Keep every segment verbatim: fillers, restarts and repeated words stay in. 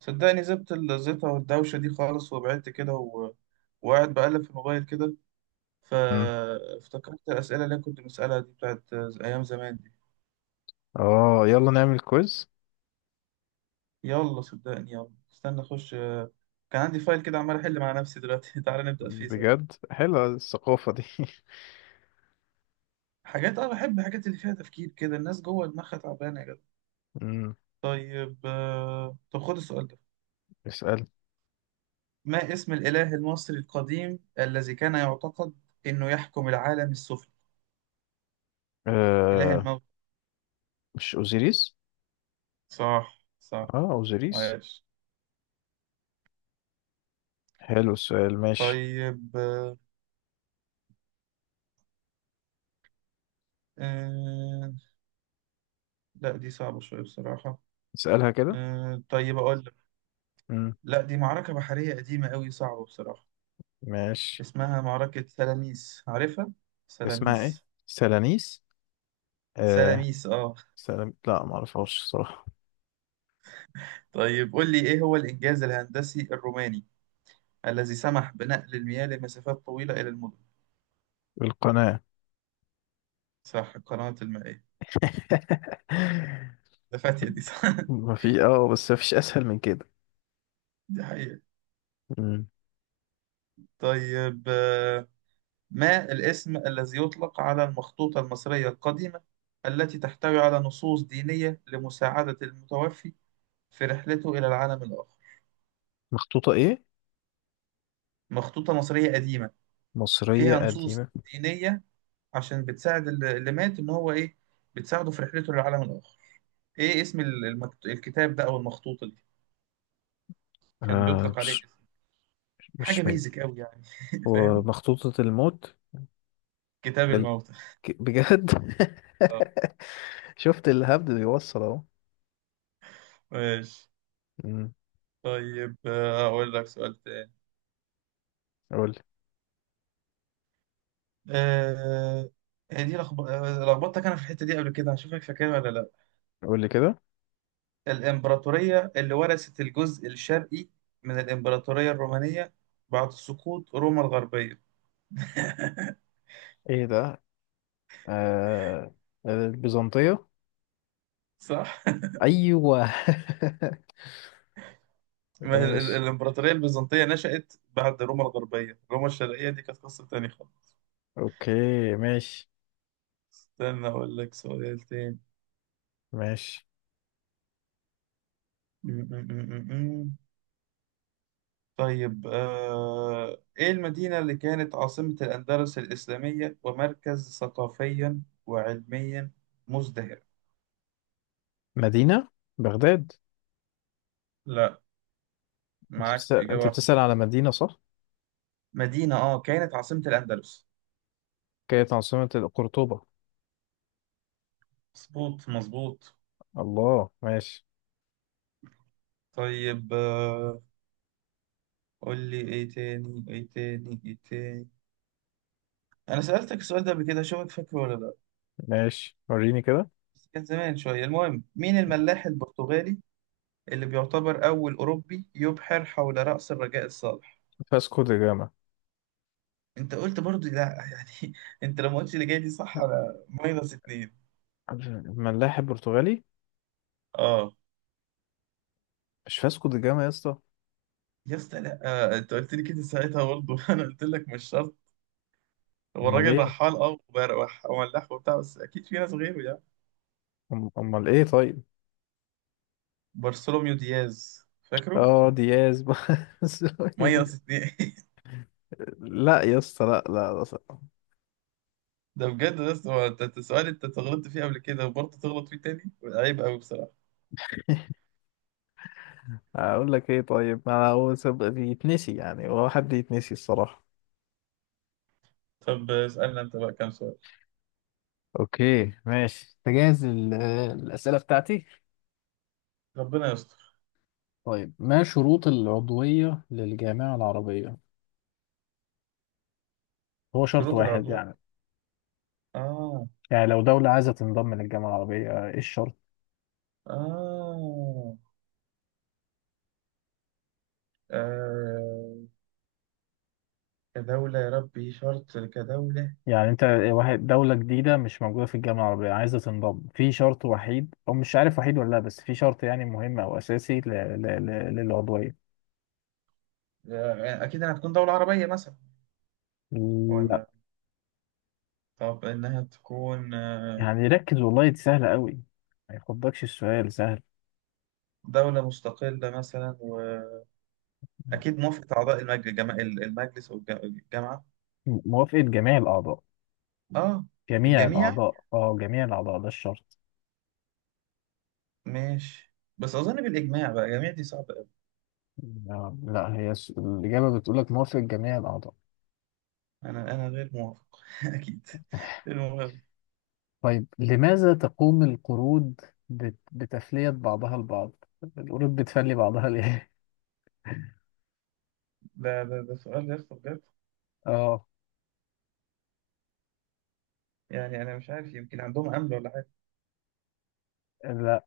صدقني زبت الزيطة والدوشة دي خالص وبعدت كده و... وقاعد بقلب في الموبايل كده، مم. فافتكرت الأسئلة اللي أنا كنت بسألها دي بتاعت أيام زمان دي. اه، يلا نعمل كويز. يلا صدقني، يلا استنى أخش. كان عندي فايل كده عمال أحل مع نفسي دلوقتي تعالى نبدأ فيه سوا. بجد حلوة الثقافة دي. حاجات أنا بحب الحاجات اللي فيها تفكير كده، الناس جوه دماغها تعبانة يا جدع. مم. طيب آه، طب خد السؤال ده. اسأل. ما اسم الإله المصري القديم الذي كان يعتقد إنه يحكم العالم السفلي، إله آه الموت؟ مش اوزيريس صح صح، اه اوزيريس عايش. حلو السؤال ماشي طيب آه، آه، لا دي صعبة شوية بصراحة. اسألها كده آه طيب أقول لك. مم. لا دي معركة بحرية قديمة أوي، صعبة بصراحة. ماشي اسمها معركة سلاميس، عارفها؟ اسمها ايه سلاميس. سلانيس آه سلاميس آه. سلام لا معرفهاش صراحة طيب قول لي، إيه هو الإنجاز الهندسي الروماني الذي سمح بنقل المياه لمسافات طويلة إلى المدن؟ القناة صح، القنوات المائية، ده فاتية دي صح ما في اه بس ما فيش اسهل من كده دي حقيقة. مم. طيب آه، ما الاسم الذي يطلق على المخطوطة المصرية القديمة التي تحتوي على نصوص دينية لمساعدة المتوفي في رحلته إلى العالم الآخر؟ مخطوطة ايه مخطوطة مصرية قديمة، مصرية فيها نصوص قديمة دينية، عشان بتساعد اللي اللي مات إن هو إيه، بتساعده في رحلته للعالم الآخر. إيه اسم ال- المكت... الكتاب ده أو المخطوطة دي؟ كان آه، بيطلق عليه مش اسم حاجة مش من بيزك أوي يعني فاهم؟ ومخطوطة الموت. كتاب الموتى. ك- بجد؟ آه، شفت الهبد بيوصل اهو. ماشي. امم، طيب آه، أقول لك سؤال تاني. قول لي. آه، هي دي لخب- آه، لخبطتك انا في الحته دي قبل كده، هشوفك فاكرها ولا لا. قول لي كده. الامبراطوريه اللي ورثت الجزء الشرقي من الامبراطوريه الرومانيه بعد سقوط روما الغربيه؟ ايه ده؟ آه، آه، البيزنطية. صح. ايوه. ما هي ال- ال- ماشي. الامبراطوريه البيزنطيه نشأت بعد روما الغربيه، روما الشرقيه دي كانت قصه تانية خالص. اوكي، ماشي. استنى اقول لك سؤال تاني. ماشي، م- م- م- م- م. طيب آه، ايه المدينه اللي كانت عاصمه الاندلس الاسلاميه ومركز ثقافيا وعلميا مزدهر؟ مدينة بغداد. لا، انت معاك بتسأل، إجابة انت واحدة بتسأل تانية. على مدينة، صح؟ مدينة اه كانت عاصمة الأندلس. كانت عاصمة قرطبة. مظبوط مظبوط. الله، ماشي. طيب آه، قول لي ايه تاني ايه تاني ايه تاني. انا سألتك السؤال ده قبل كده، اشوفك فاكره ولا لا. ماشي، وريني كده. بس كان زمان شوية. المهم، مين الملاح البرتغالي اللي بيعتبر اول اوروبي يبحر حول رأس الرجاء الصالح؟ فاسكو دا جاما. انت قلت برضو لا يعني انت لما قلتش اللي جاي دي صح انا ماينس اتنين. ملاحب برتغالي. اه مش فاسكو دا جاما يا اسطى؟ يا اسطى، لا. آه، انت قلت لي كده ساعتها برضه انا قلت لك مش شرط. هو امال الراجل ايه؟ رحال اه وبر- وح- وملاح وبتاع، بس اكيد في ناس غيره يعني. أم- امال ايه طيب؟ بارسلوميو دياز، فاكره؟ اه دياز. بس دي- ماينس اتنين لا يا اسطى، لا لا لا صراحة. ده بجد، بس هو انت أنت سؤال انت غلطت فيه قبل كده وبرضه تغلط فيه تاني، عيب قوي بصراحة. اقول لك ايه طيب، ما هو سب- يتنسي، يعني هو حد يتنسي الصراحة. طب اسألنا انت بقى كام سؤال. اوكي ماشي، تجهز ال- الأسئلة بتاعتي. ربنا يستر. طيب، ما شروط العضوية للجامعة العربية؟ هو شرط شروط واحد يعني؟ العضوية، اه. يعني لو دولة عايزة تنضم للجامعة العربية ايه الشرط؟ اه آه، كدولة؟ يا ربي شرط كدولة. يعني انت واحد، دولة جديدة مش موجودة في الجامعة العربية عايزة تنضم، في شرط وحيد، او مش عارف وحيد ولا لا، بس في شرط يعني مهم او اساسي ل- ل- ل- للعضوية. آه، أكيد إنها تكون دولة عربية مثلا؟ لا، ولا، طب إنها تكون آه، يعني ركز والله دي سهلة قوي. ما يخضكش، السؤال سهل. دولة مستقلة مثلا؟ أكيد موافقة أعضاء المجلس جما... المجلس والجامعة. م- موافقة جميع الأعضاء. آه، جميع الجميع. الأعضاء، اه جميع الأعضاء ده الشرط. ماشي، بس أظن بالإجماع بقى، الجميع دي صعبة أوي. لا لا، هي الس- الإجابة بتقولك موافقة جميع الأعضاء. أنا أنا غير موافق أكيد. المهم. طيب، لماذا تقوم القرود بت- بتفلية بعضها البعض؟ القرود بتفلي بعضها ليه؟ ده ده ده سؤال يا اسطى بجد. اه، يعني أنا مش عارف، يمكن عندهم أمل ولا حاجة. لا،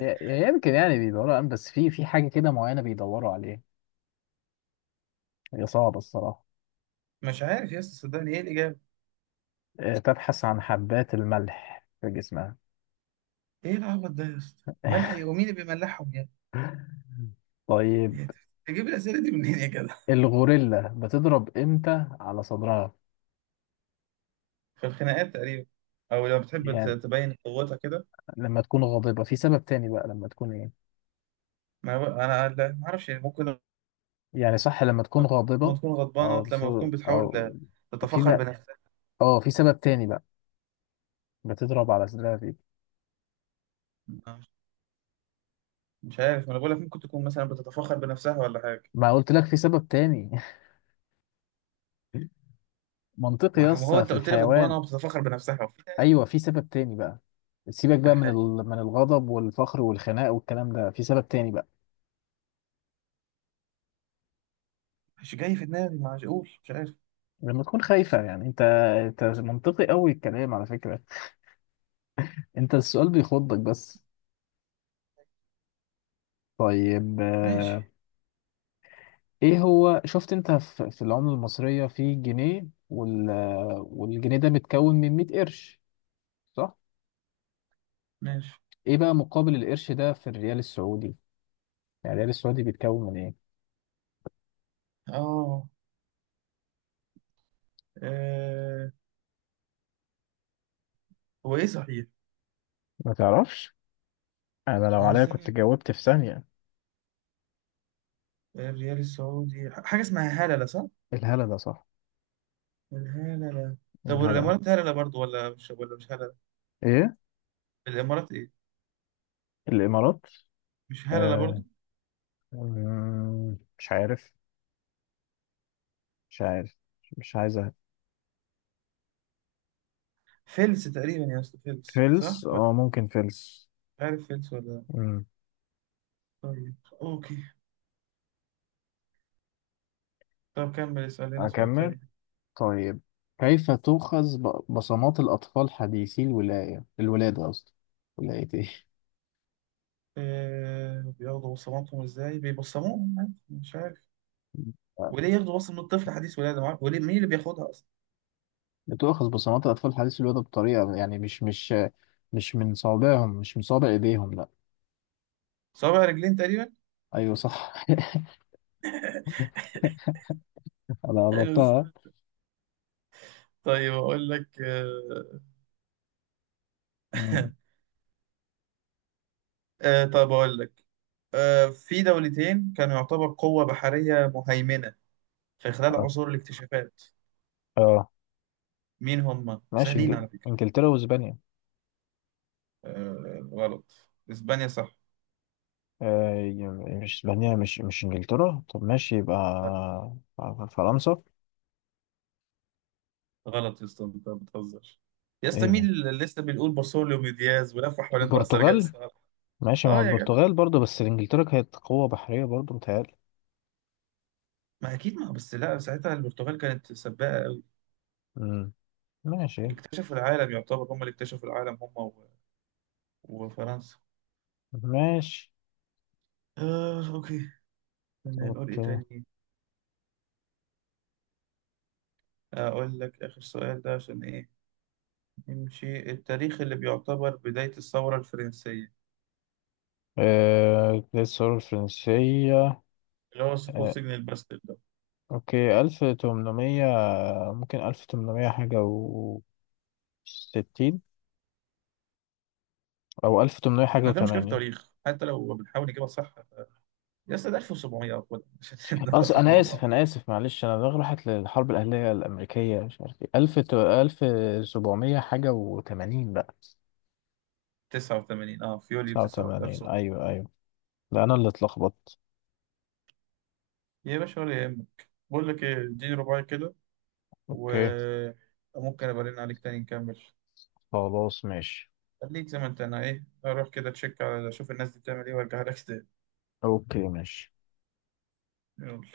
ي- يمكن يعني بيدوروا على، بس في في حاجة كده معينة بيدوروا عليها. هي صعبة الصراحة. مش عارف يا اسطى، صدقني إيه الإجابة. آه، تبحث عن حبات الملح في جسمها. إيه العبط ده يا اسطى؟ ملح إيه؟ ومين اللي بيملحهم يعني؟ طيب، إيه ده؟ تجيب الأسئلة دي منين يا جدع؟ الغوريلا بتضرب امتى على صدرها؟ في الخناقات تقريبا، أو لو بتحب ت- يعني تبين قوتها كده. لما تكون غاضبة، في سبب تاني بقى لما تكون ايه؟ ما هو- أنا لا، ما أعرفش ممكن. يعني صح لما تكون لما غاضبة، تكون غضبانة، او لما شو تكون او، بتحاول في تتفخر بقى، بنفسها. اه في سبب تاني بقى بتضرب على صدرها فيه. مش مش عارف، ما انا بقول لك ممكن تكون مثلا بتتفخر بنفسها ولا حاجة. ما قلت لك في سبب تاني. منطقي يا ما ما هو اسطى في انت قلت لي الحيوان. غضبانة وبتتفخر بنفسها، وفي ده، ايوه في سبب تاني بقى، سيبك في بقى من الحاجة. ال، من الغضب والفخر والخناق والكلام ده، في سبب تاني بقى مش جاي في دماغي، ما عادش- اقول مش عارف. لما تكون خايفة. يعني انت، انت منطقي قوي الكلام على فكرة، انت السؤال بيخضك بس. طيب ماشي آه، ايه هو، شفت انت ف- في العملة المصرية في جنيه وال، والجنيه ده متكون من مية قرش، صح؟ ماشي، ايه بقى مقابل القرش ده في الريال السعودي؟ يعني الريال السعودي بيتكون من ايه؟ اه. آه، هو ايه صحيح؟ ما تعرفش؟ انا لو أنا عليا كنت استنى، جاوبت في ثانية. الريال السعودي حاجة اسمها هللة صح؟ الهلا، ده صح؟ الهللة. طب الهلا، والامارات هللة برضو ولا مش، ولا مش هللة؟ ايه الامارات ايه؟ الامارات؟ مش هللة آه، برضو؟ مم، مش عارف، مش عارف، مش عايز أهبد. فلس تقريبا يا اسطى، فلس صح؟ فلس، ولا اه مش ممكن فلس. عارف، فلس ولا؟ مم. طيب، اوكي. طب كمل اسأل لنا سؤال اكمل. تاني. طيب، كيف تؤخذ ب- بصمات الأطفال حديثي الولاية الولادة قصدي، ولاية إيه؟ آه بياخدوا بصماتهم ازاي؟ بيبصموهم عادي، مش عارف. وليه ياخدوا بصمة من الطفل حديث ولادة معاه؟ وليه مين اللي بياخدها اصلا؟ بتؤخذ بصمات الأطفال حديثي الولادة بطريقة، يعني مش مش مش من صوابعهم، مش من صوابع إيديهم لأ. صوابع رجلين تقريبا. أيوه صح. أنا حلو قربتها. السؤال. طيب اقول لك آه مم. آه طب اقول لك. آه، في دولتين كانوا يعتبر قوة بحرية مهيمنة في خلال آه. عصور الاكتشافات. آه. مين هم؟ ماشي، وسهلين إنجل... على فكرة. إنجلترا وإسبانيا. آه غلط. اسبانيا صح. آه. ي- مش إسبانيا، مش مش إنجلترا، طب ماشي، يبقى فرنسا. غلط يا اسطى، انت بتهزر يا اسطى، إيه مين ده، اللي لسه بنقول بارسوليو دياز ولف حوالين راس رجاء البرتغال. الصالح؟ ماشي مع اه يا جدع. البرتغال برضه، بس إنجلترا كانت قوة بحرية برضه، متهيألي. ما اكيد، ما بس لا ساعتها البرتغال كانت سباقه قوي، مم. ماشي. اكتشفوا العالم. يعتبر هم اللي اكتشفوا العالم، هم و... وفرنسا. ماشي. آه اوكي، كنا نقول ايه اوكي. تاني. اقول لك اخر سؤال ده عشان ايه، نمشي. التاريخ اللي بيعتبر بداية الثورة الفرنسية، آه، ده الثورة الفرنسية. اللي هو سقوط آه، سجن الباستيل ده. اوكي، ألف تمنمية. ممكن ألف تمنمية حاجة وستين، أو ألف تمنمية حاجة احنا ده مشكلة في وتمانين. التاريخ حتى لو بنحاول نجيبها صح. يا اسطى ده ألف وسبعمية أو كده عشان أص... نتفق أنا مع آسف، بعض. أنا آسف، معلش أنا دماغي راحت للحرب الأهلية الأمريكية، مش عارف إيه، ألف ت... ألف سبعمية حاجة وتمانين بقى. تسعة وتمانين اه، في يوليو تسعة تسعة وتمانين، تسعتاشر. أيوه أيوه، ده أنا اللي اتلخبطت. يا باشا ولا يهمك، بقول لك ايه، اديني رباعي كده اوكي، وممكن ابقى ارن عليك تاني نكمل. خلاص ماشي. خليك زي ما انت، انا ايه اروح كده تشيك على، اشوف الناس دي بتعمل ايه وارجع لك تاني. اوكي ماشي. يلا.